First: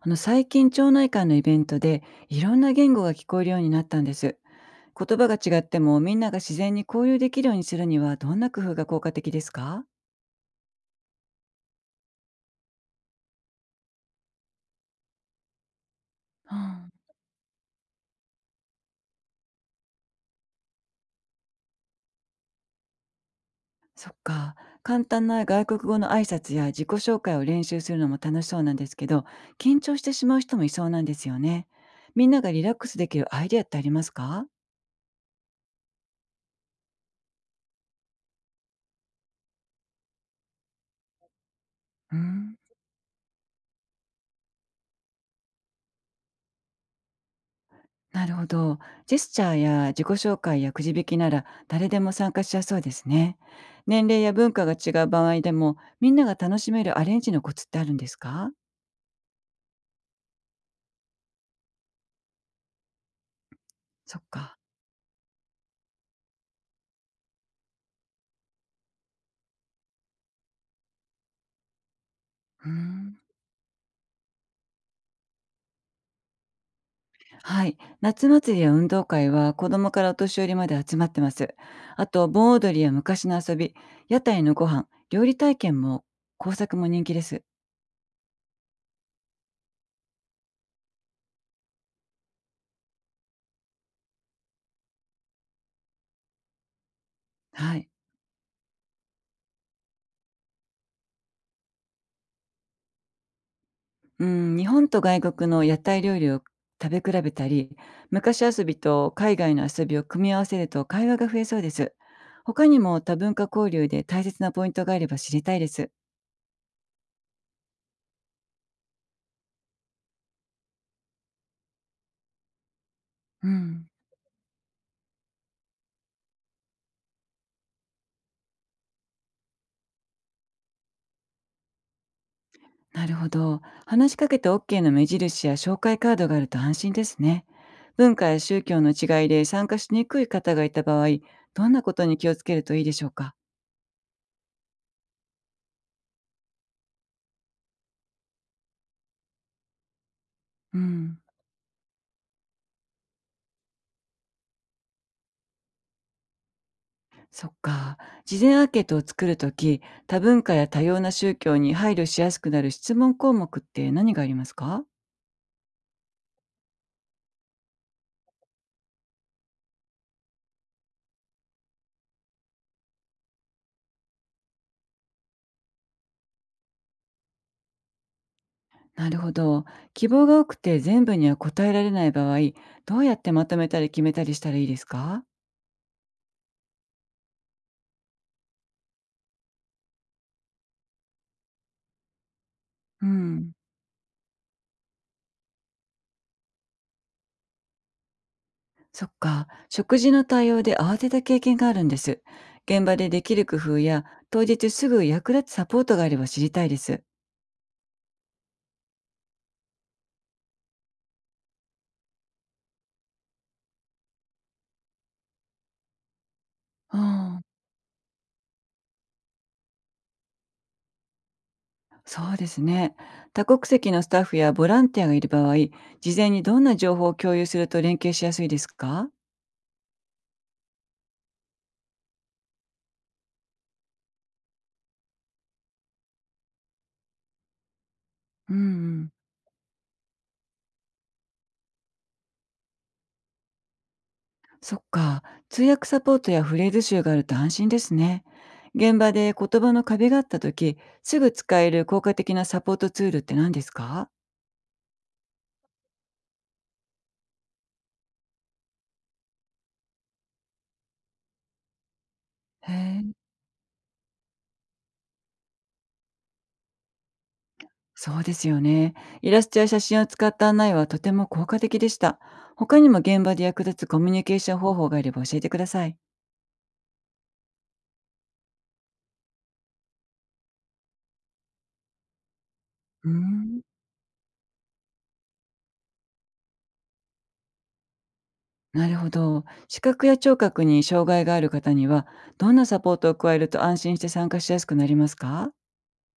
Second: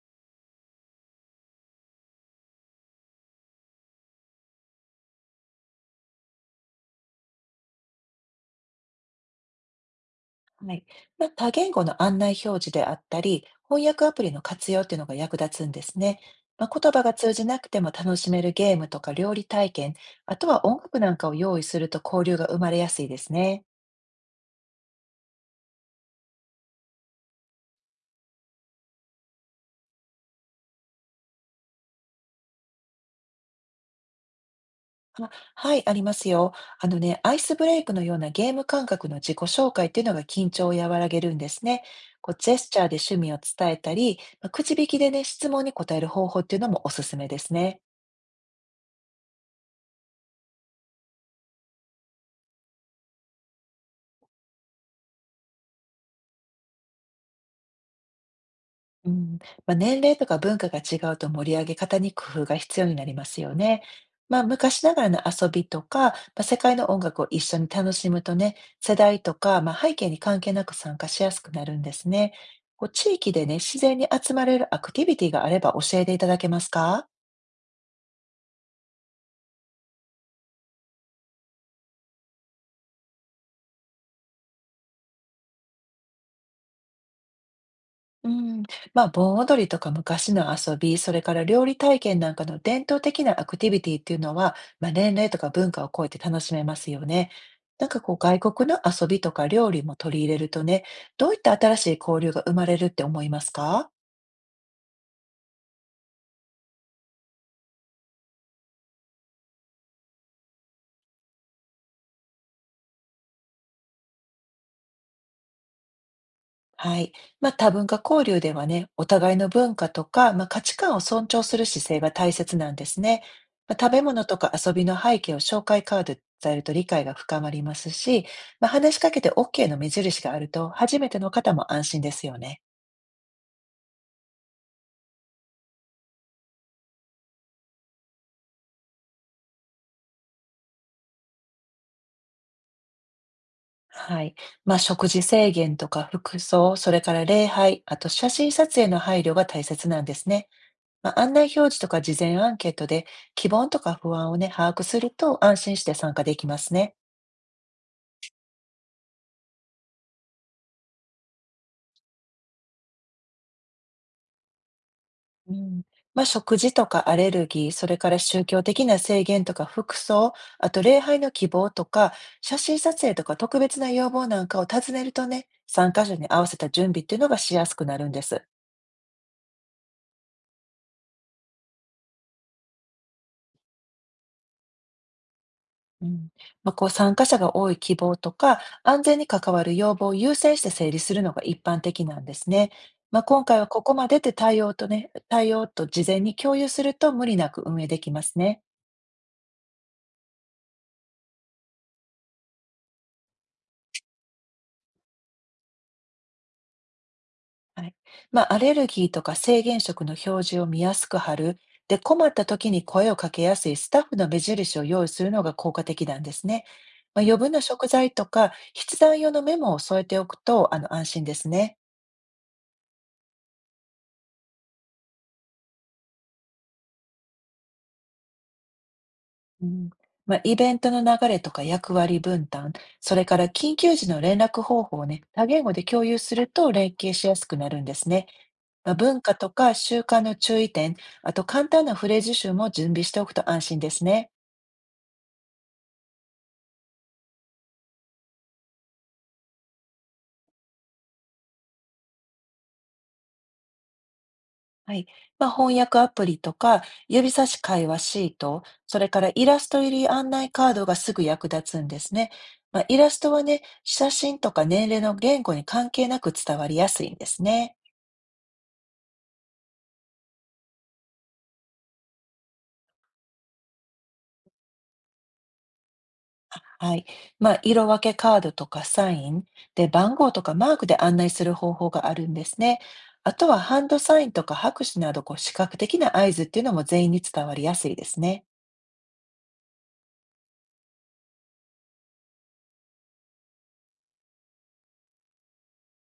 最近町内会のイベントでいろんな言語が聞こえるようになったんです。言葉が違ってもみんなが自然に交流できるようにするには、どんな工夫が効果的ですか？はい。多言語の案内表示であったり、翻訳アプリの活用っていうのが役立つんですね。うん。言葉が通じなくても楽しめるゲームとか料理体験、あとは音楽なんかを用意すると交流が生まれやすいですね。そっか。簡単な外国語の挨拶や自己紹介を練習するのも楽しそうなんですけど、緊張してしまう人もいそうなんですよね。みんながリラックスできるアイデアってありますか？あ、はい、ありますよ。あのね、アイスブレイクのようなゲーム感覚の自己紹介っていうのが緊張を和らげるんですね。うこうジェん。スチャーで趣味を伝えたり、くじ引きでね、質問に答える方法っていうのもおすすめですね。なるほど。ジェスチャーや自己紹介やくじ引きなら誰でも参加しやすそうですね。年齢や文化が違う場合でもみんなが楽しめるアレンジのコツってあるんですか？うん、年齢とか文化が違うと盛り上げ方に工夫が必要になりますよね。そっか。昔ながらの遊びとか、世界の音楽を一緒に楽しむとね、世代とか、背景に関係なく参加しやすくなるんですね。うーこう、地ん。域でね、自然に集まれるアクティビティがあれば教えていただけますか？はい。夏祭りや運動会は子供からお年寄りまで集まってます。あと、盆踊りや昔の遊び、屋台のご飯、料理体験も工作も人気です。うん、盆踊りとか昔の遊び、それから料理体験なんかの伝統的なアクティビティっていうのは、年齢とか文化を超えて楽しめますよね。はなんい。かこう外国の遊びとか料理も取り入れるとね、どういった新しい交流が生まれるって思いますか？うん、日本と外国の屋台料理を食べ比べたり、昔遊びと海外の遊びを組み合わせると会話が増えそうです。他にも多文化交流で大切なポイントがあれば知りたいです。はい。多文化交流ではね、お互いの文化とか、価値観を尊重する姿勢が大切なんですね。うん、食べ物とか遊びの背景を紹介カードで伝えると理解が深まりますし、話しかけて OK の目印があると、初めての方も安心ですよね。なるほど。話しかけて OK の目印や紹介カードがあると安心ですね。文化や宗教の違いで参加しにくい方がいた場合、どんなことに気をつけるといいでしょうか。はい。食事制限とか服装、それから礼拝、あと写真撮影の配慮が大切なんですね。うん。案内表示とか事前アンケートで、希望とか不安をね、把握すると安心して参加できますね。そっか。事前アンケートを作るとき、多文化や多様な宗教に配慮しやすくなる質問項目って何がありますか？うん、食事とかアレルギー、それから宗教的な制限とか服装、あと礼拝の希望とか、写真撮影とか特別な要望なんかを尋ねるとね、参加者に合わせた準備っていうのがしやすくなるんです。なるほど。希望が多くて全部には答えられない場合、どうやってまとめたり決めたりしたらいいですか？うん。こう参加者が多い希望とか、安全に関わる要望を優先して整理するのが一般的なんですね。う今ん。回はここまでって対応と事前に共有すると無理なく運営できますね。そっか。食事の対応で慌てた経験があるんです。現場でできる工夫や、当日すぐ役立つサポートがあれば知りたいです。はい。アレルギーとか制限食の表示を見やすく貼る。で、困った時に声をかけやすいスタッフの目印を用意するのが効果的なんですね。う余ん。分な食材とか筆談用のメモを添えておくと、安心ですね。そうですね。多国籍のスタッフやボランティアがいる場合、事前にどんな情報を共有すると連携しやすいですか？うん。イベントの流れとか役割分担、それから緊急時の連絡方法をね、多言語で共有すると連携しやすくなるんですね。うんうん。文化とか習慣の注意点、あと簡単なフレーズ集も準備しておくと安心ですね。そっか。通訳サポートやフレーズ集があると安心ですね。現場で言葉の壁があった時、すぐ使える効果的なサポートツールって何ですか？はい。翻訳アプリとか、指差し会話シート、それからイラスト入り案内カードがすぐ役立つんですね。へイえ、ラストはね、写真とか年齢の言語に関係なく伝わりやすいんですね。そうですよね。イラストや写真を使った案内はとても効果的でした。他にも現場で役立つコミュニケーション方法があれば教えてください。はい。色分けカードとかサインで番号とかマークで案内する方法があるんですね。うあとはん。ハンドサインとか拍手などこう視覚的な合図っていうのも全員に伝わりやすいですね。なるほど。視覚や聴覚に障害がある方には、どんなサポートを加えると安心して参加しやすくなりますか？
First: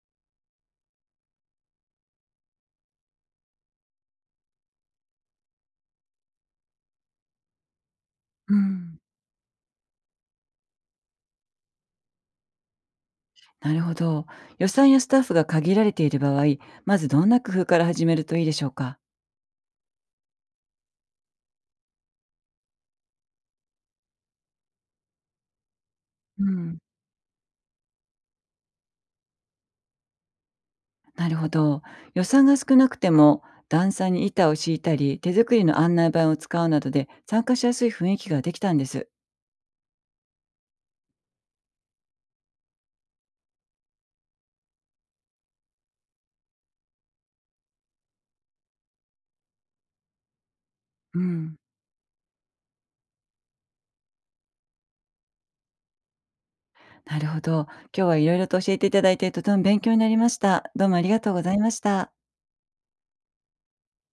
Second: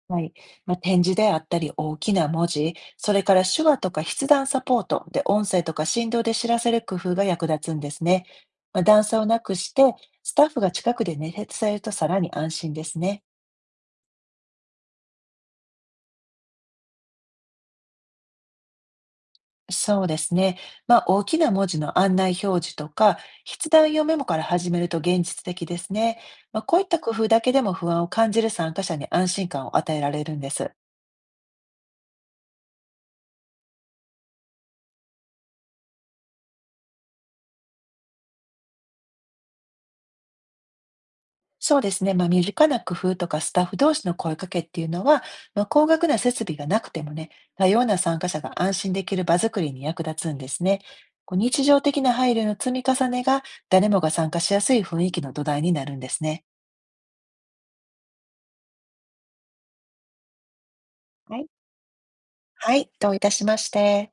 はい。展示であったり大きな文字、それから手話とか筆談サポートで音声とか振動で知らせる工夫が役立つんですね。うん、段差をなくして、スタッフが近くでね伝えるとさらに安心ですね。なるほど。予算やスタッフが限られている場合、まずどんな工夫から始めるといいでしょうか？そうですね。大きな文字の案内表示とか、筆談用メモから始めると現実的ですね。うこん、ういった工夫だけでも不安を感じる参加者に安心感を与えられるんです。なるほど。予算が少なくても、段差に板を敷いたり、手作りの案内板を使うなどで参加しやすい雰囲気ができたんです。そうですね。身近な工夫とかスタッフ同士の声かけっていうのは、高額な設備がなくてもね、多様な参加者が安心できる場作りに役立つんですね。うこうん。日常的な配慮の積み重ねが、誰もが参加しやすい雰囲気の土台になるんですね。なるほど。今日はいろいろと教えていただいて、とても勉強になりました。どうもありがとうはごい。ざいました。はい、どういたしまして。